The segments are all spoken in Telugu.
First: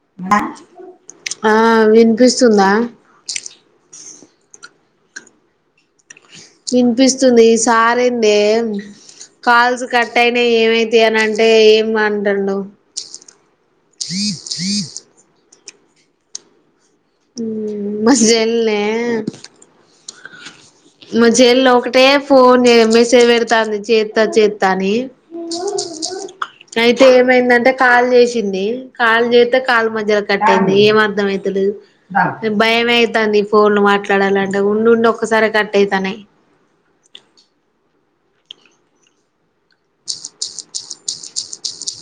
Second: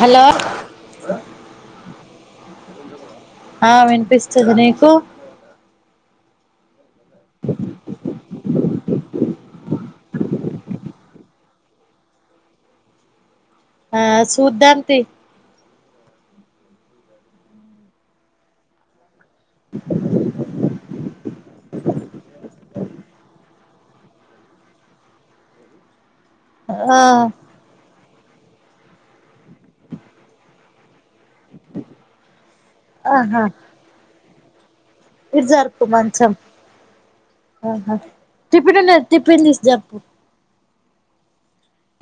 హలో ఆ వినిపిస్తుందా ఆ వినిపిస్తుంది నీకు వినిపిస్తుంది ఈ సారేందే కాల్స్ కట్ అయినా ఏమైతయి అని అంటే ఏమ్ అంటుండు ఆ సూద్దాం తి మస్ జల్నే మా చెల్లి ఒకటే ఫోన్ మెసేజ్ పెడతాంది చేత్తా చేత్తా అని ఆ అయితే ఏమైందంటే కాల్ చేస్ చింది కాల్ చేత్తే కాల్ మధ్యలో కట్ అయింది ఏమ్ అర్థం అయింది భయం అయితాంది ఆహా ఫోన్ లు మాట్లాడాలంటే ఉండిండి ఒక్క సారే పు మంచం మ్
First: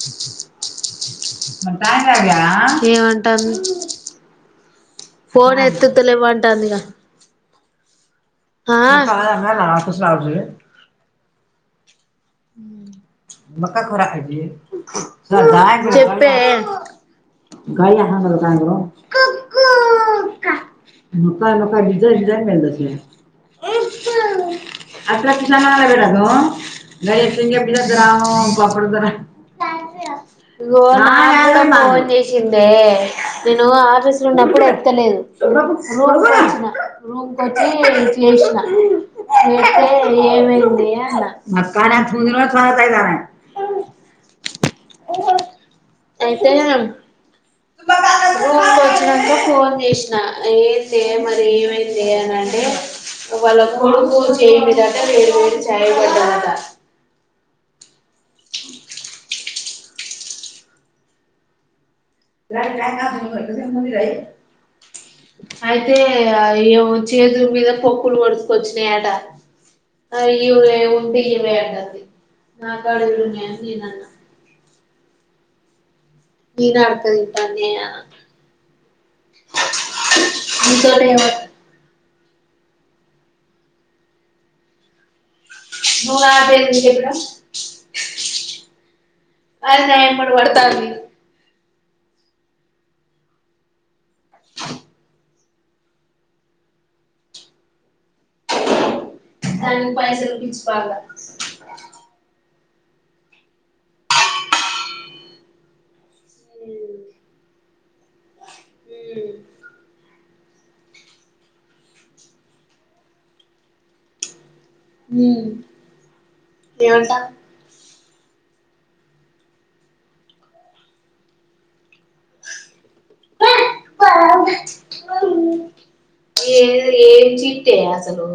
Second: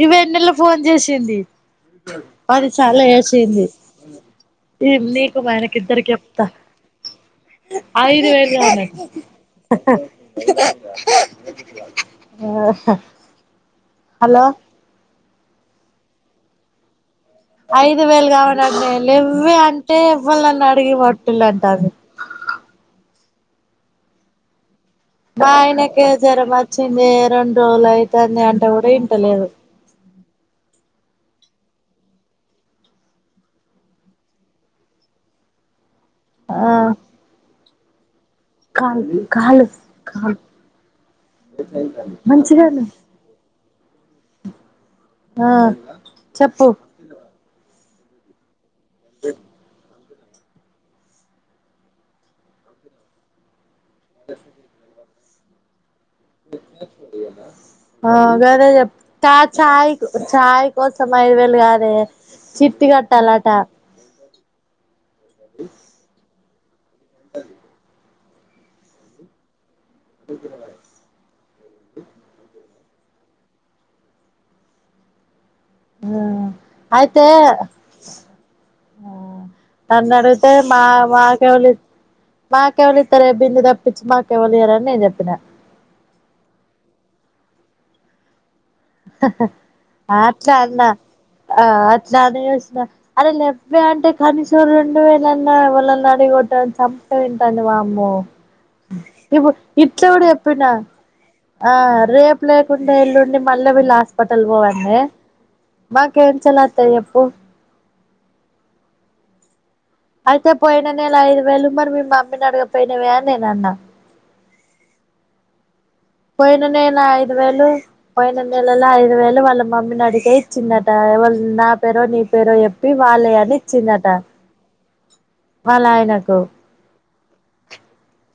ఈ వెన్నెల ఫోన్ చేసింది అది చాలా ఏమంటాంది ఎసింది నీకు మా ఫోన్ ఆయనకి ఇద్దరికి చెప్తా ఎత్తుతలేమంటాందిగా ఐదు వేలు గందా ఆ చెప్పే గయ ఐదు వేలు హంగారు కావాలంటే కా లెవ్వే అంటే నకాా ఎవ్వళని అడిగి పట్టులు నొకాా అంటాంది బద్ద ఇద్ద [unintelligible] అలా మా కిసానాలా వెట ఆయనకే గ జ్వరం [unintelligible] వచ్చింది నై రెండు సింగప్పడ రోజులు అయితాంది త్రామం అంటే కూడా కొప్పుడుతు ఇంటలేదు ఇగో మాట్లడదమని ఫోన్ చేసిందే నేను ఆఫీసు లో ఉన్నప్పుడు ఎత్తలేదు రూమ్ కి వచ్చిన ఆ రూమ్ కి వచ్చి చేసిన కాల్ కాలు చేస్తే కాలు ఏమైందే అన్న కార మంచిగానే చుందరతాారా ఆ [unintelligible] అయితే చెప్పు రూమ్ కి వచ్చినక ఫోన్ జేస్ అ ఏందే మరి ఏమైందె అని అంటే వాళ్ళ కొడుకు చెయ్యి మీద వేడివేడి చాయ్ పడ్డది గదే చెప్ తా చాయ్ కు చాయ్ కోసమని ఐదు వేలు గాదె అయితే ఇగ యో చేతుల్ మీద పొక్కులు పొడుచుకొచ్చినీ యట అయ్యో ఏముంది ఈమె అంటది నా కాడ ఏముందే నేను అన్న హ అయితే అ తన్ని అడిగితే మా నీతోటే మా ఎవల్ ఇ మాకెవ్ల్ ఇత్తారె బిల్లు తప్పించి మాకెవ్వల్ ఇయరు అని నేన్ చెప్పినా నువ్వు నా పేరు ఎందుకు ఇక్కడ అది నా ఎంబడి అట్లా అన్న పడతాంది ఆ అట్లా అనేసిన అదే లెవ్వే అంటే కనీసం రెండు వేల్ ళ్ళన్న ఎవల్ నన్న అడిగి పట్రా అని సంపుకు తింటాది వామ్మో నువ్వు దానికి ఇట్ల కూడా పైసలు పిచ్చి చెప్పిన పాడలా ఆ రేపు లేకుండా ఎల్లుండి మల్ల వెల్లి హాస్పిటల్ బోవన్నె మాకేం ఛలంతా చెప్పు మ్ అయితే పోయిన నేలా ఐదు వేలు మరి మీ మమ్మీని అడగక పోయినవే నేన్ అన్న మ్మ్ పోయిన నేల ఐదు వేలు పోయిన నెలల ఐదు వేలు వాళ్ళ మమ్మీనె అడిగె ఇచ్చిద్దట ఎవల్ నా పేరో నీ పేరో చెప్పి వా వళ్ళగానే ఇచ్చిందట వాళ్ళ ఆయనకు ఏ ఏం చిటే అసలు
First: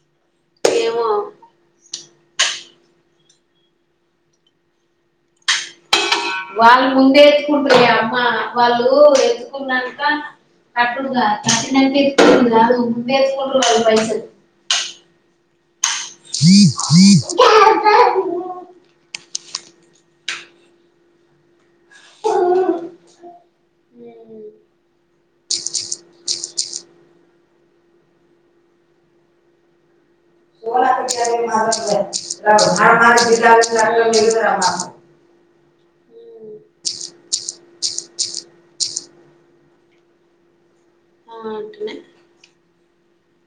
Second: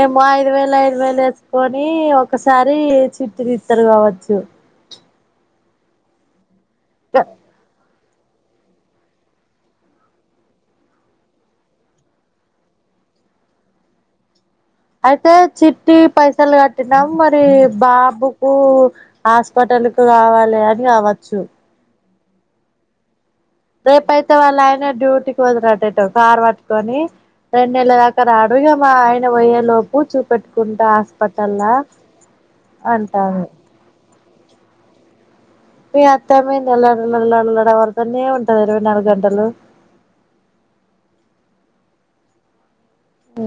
ఏమ్మా ఐదు వేలు ఐదు ఏమో వేలు ఏసుకొనిఅ ఒక్కసారి చిట్టి దీత్తరు గావచ్చు వాళ్ళ ముందే ఎత్తుకుంటురె అమ్మ వాళ్ళు ఎత్తుకున్నాంక అట్డుగా చేతనైతే [unintelligible] ముందే ఏసుకుంటున్నడ్ పైసలు అయితే చిట్టి పైసలు కట్టినాం మరి బాబుకు ఆస్ స్పెటలుకు గావాలె అని రావచ్చు రేపైతే వాళ్ళ ఆయనే డ్యూటీకి పోదురొఅటెట్టో కార్ వట్టుకొని రెన్నెళ్ల దాకా రాడు ఇగ మా ఆయన వోయ్యే లోపు చూపెట్ట్ అంటారు [unintelligible] మీ అత్తమ్మ ఏందే నల్లడలలడలడవరతోనే ఉంటది ఇరవై నాలుగు గంటలు ఆ అట్టనే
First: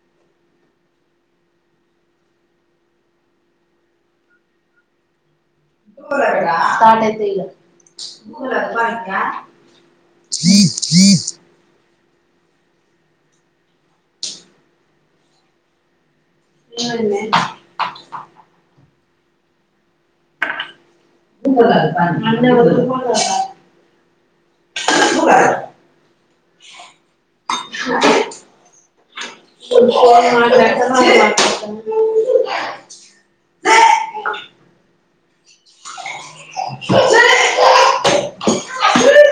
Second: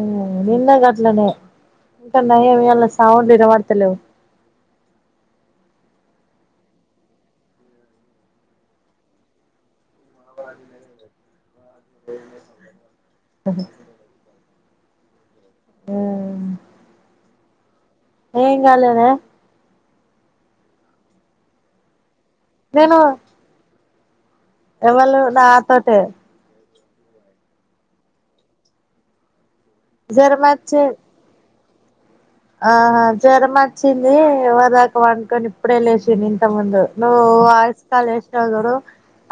మ్ నిన్నా గట్లనే ఇంకా నయం ఈయల్లా సౌండ్ ఇనవాడ్తాలేవ్ [inaudible] [unintelligible] చీజ్ చీజ్ ఉహు యా ఏమైందే ఎం గాలేదే [unintelligible] ఎవల్లు నా తోటే చూడ్ ఫోన్ జ్వరం వచ్చి మాట్లాడతను అన్ని మాట్లాడతను ఆహా జరమచ్ చ్చింది ఇవర్దాక్ వన్కొని ఇప్పుడే లేసింది ఇంతక్ ముందు నువ్వు వాయిస్ కాల్ చేసినవ్ జుడు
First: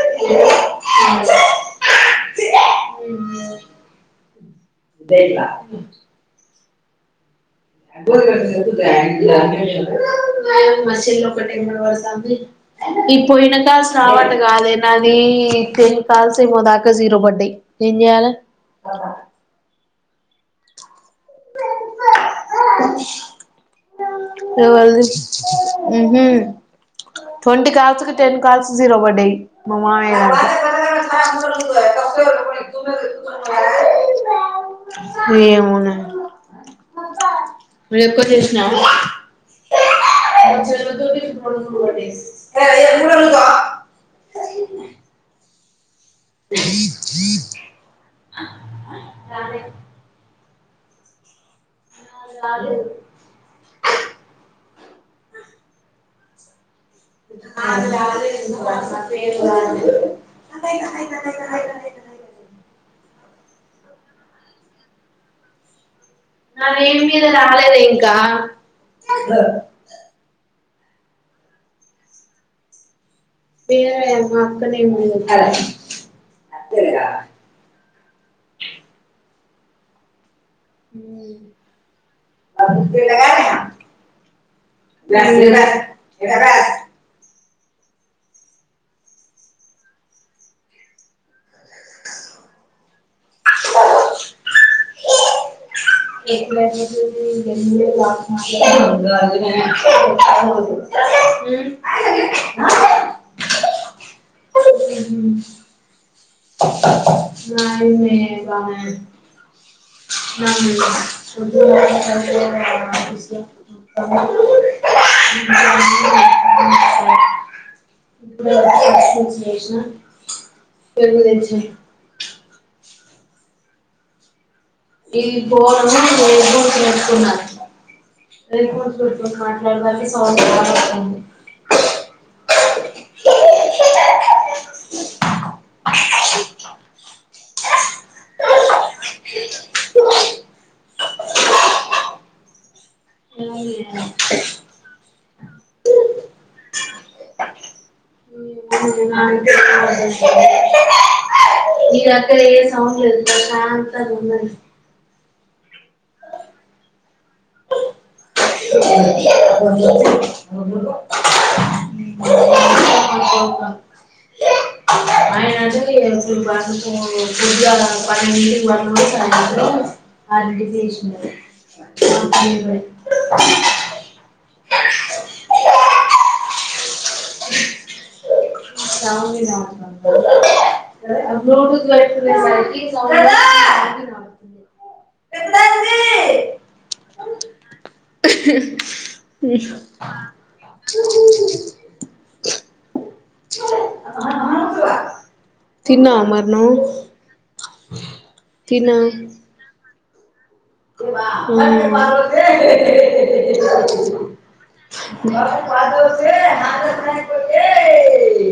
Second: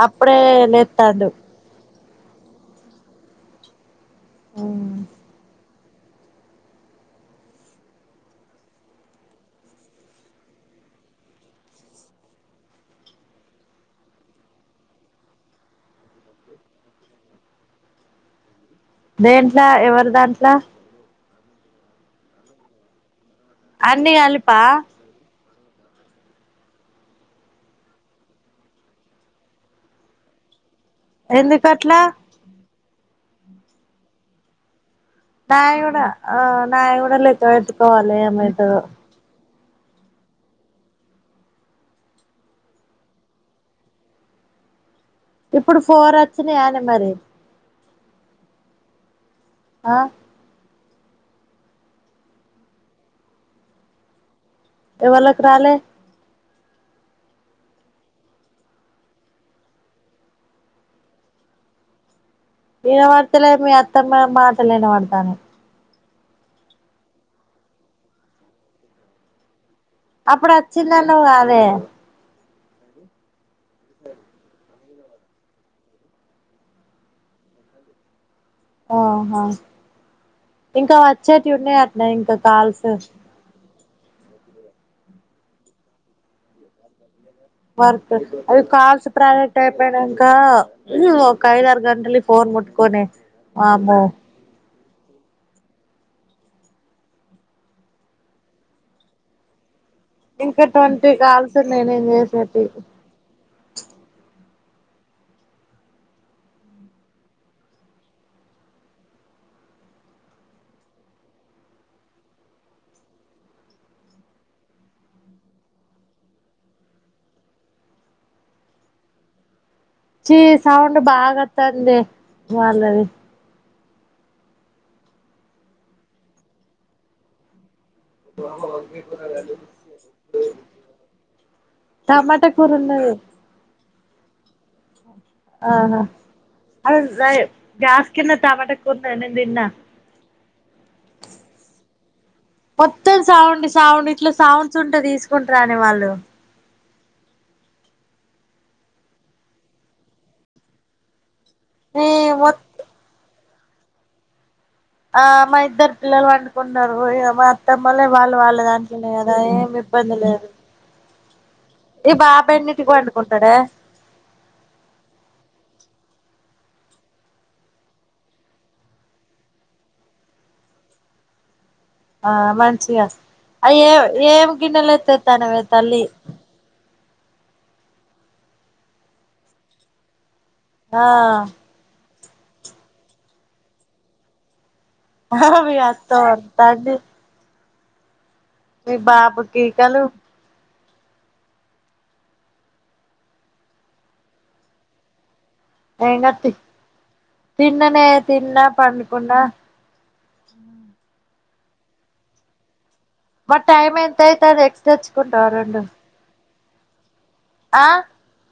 అప్పుడే లేత్తాండు ఊమ్ లేటుగా [unintelligible] ఇప్పు ఇన కాల్ రావంటాకాదే నాది టెన్ కాల్ ఏమో దాకా జీరో బడ్డాయి ఏం జెయాలె దేంట్లా ఎవరి దాంట్లా అన్ని కలిపా ఎవర్ది ఉహు ట్వంటీ కల్స్ కి టెన్ కల్స్ జీరో బడ్డాయ్ మా మామయ్య ఎందుకట్లా ఏమో నాయి నది కూడా ఆ నాయి గుడా లెక్క వెట్టుకోవాలె ఏమైతదో ఎ ఇప్పుడు ఫోరొచ్చినయాలే మరి రాలేదు ఆ సార్లేదు ఎవళ్ళకు రాల [unintelligible] ఇనవడ్తలే మీ అత్తమ్మ మాటలు ఇనబడతాన్నాయ్ నావి ఎనిమిది గాలే దే ఇంకా అప్పుడొచ్చిందన్నావ్ గాదే ఏమే వతలేవు [unintelligible] అత్తెరిగ ఆహా ఇంకా వచ్చేటివి ఉన్నాయి అట్నా ఇంకా కాల్స్ మ్మ్ వర్క్ ఆది అది కాల్స్ ప్రాజెక్ట్ అయ్యిపోయినంక ఒక ఐదారు గంటలి ఫోన్ ముట్కొని ఆమో [inaudible] ఇంకా ట్వంటీ కాల్స్ నేనే ఏం చేసినట్ న నిన్నే [inaudible] [inaudible] [inaudible] చీ సౌండ్ బాగోత్తంది వాళ్ళది ఇది పో [inaudible] వెళ్ళి పో చూడు మాట్లాడనికి సౌండ్ వత్తంది [unintelligible] పోరున్నది ఆహా [inaudible] గ్యాస్కిన్న టమాట కూర నేను తిన్న మొత్తం సౌండ్ సౌండ్ ఇట్ల సౌండ్స్ ఉంటే తీసుకుంటారనే వాళ్ళు ఈ ఇక్కడంతా మొ వేరే సౌండ్లు [unintelligible] ఉందని ఆ మా ఇద్దరు పిల్లలు వండుకున్నారు ఇగ మా అత్తమ్మలు లేదు [inaudible] ఈ బాబు ఎన్నిటికీ వండుకుంటడే [inaudible] అన్ని చేసిన [unintelligible] అయ్యేవి ఏమి ఏమి గిన్నెలు ఎత్తెతండవే తల్లి [inaudible] లైట్ ఆ కిస్ ఆన్ చేసి వినాల్సింది మీ అత్త అంటాంది మీ బాబు గీకలు [unintelligible] ఏం కాద్ మరి తీ నువ్వు తిన్ననే తిన్న తిన్నా పండుకున్న [inaudible] మ్మ్ మరి టైం ఎంత అయితది ఎక్స్ తెచ్చుకుంటావ రొండు అది అప్పుడే అయిపోదు ఆ ఆ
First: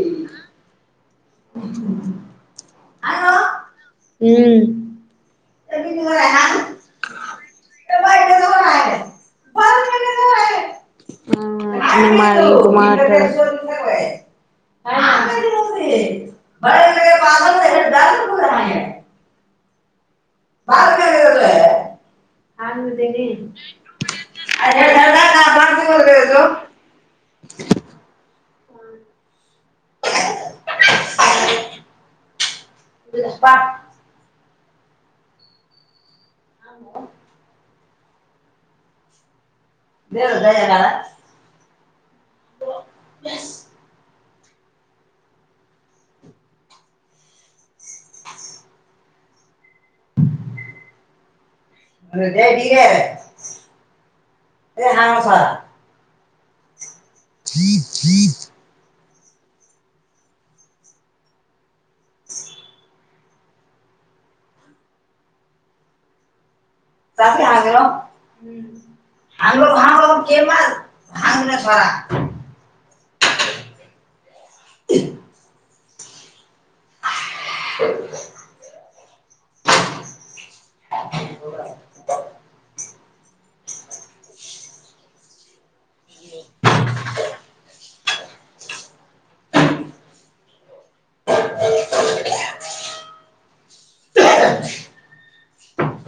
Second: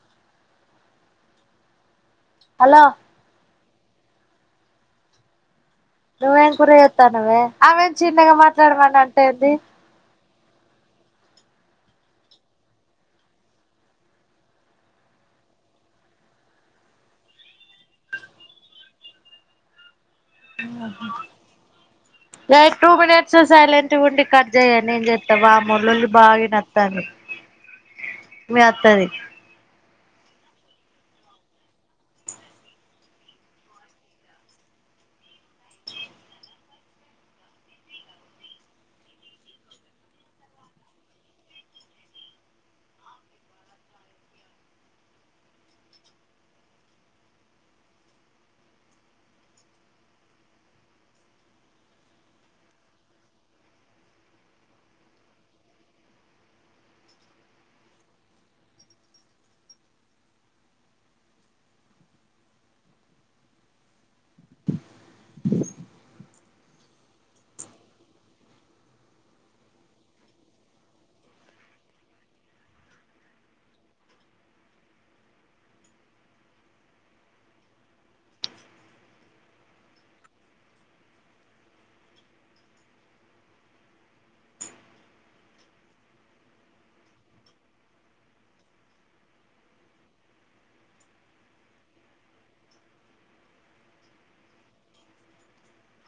ఉ హలో మ్మ్ నువ్వేం కూర చెత్తన్నవే ఆమెను చిన్నగా మాట్లాడమని అంటే ఏంది [unintelligible] ఆమె అట్టనే మాట్లాడుతు బడ వె ప ఆహ ఆగు దె ఉండి కట్ చేయండి నేను చేత్తా వామ్మో లొల్లి బాగా ఇనత్తాంది [inaudible] మీ అత్తది నీ అబ్బా అవును దేవుడు దయగల రేపు ఇయ్యవే. రేపు అమావాస్య. జీత్ జీత్ సాత్ కి ఆగినవో ఆంగ్గో అంగో కేం బార్ ఆగ్దో సోడా [inaudible] [unintelligible]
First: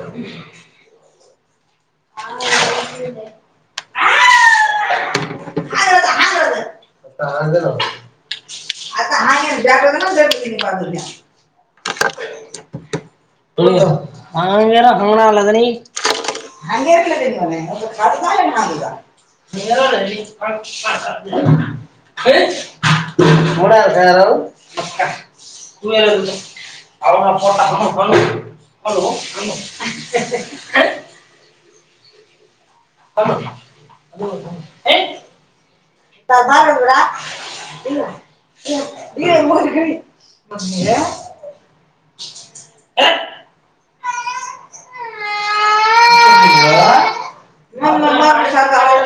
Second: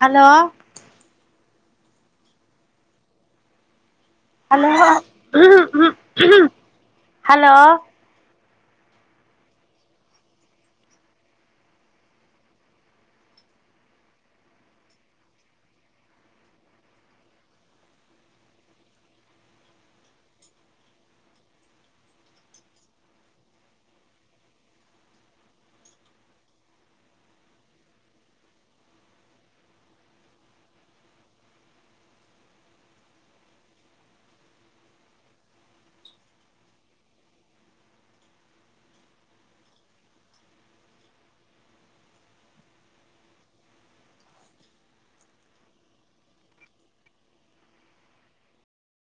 హలో హలో హలో ముడ చారో కూర అయిందో చూడే అమ్మో హలో ఏ త బాడా [unintelligible] ఏ మన్ మన్ శార్దో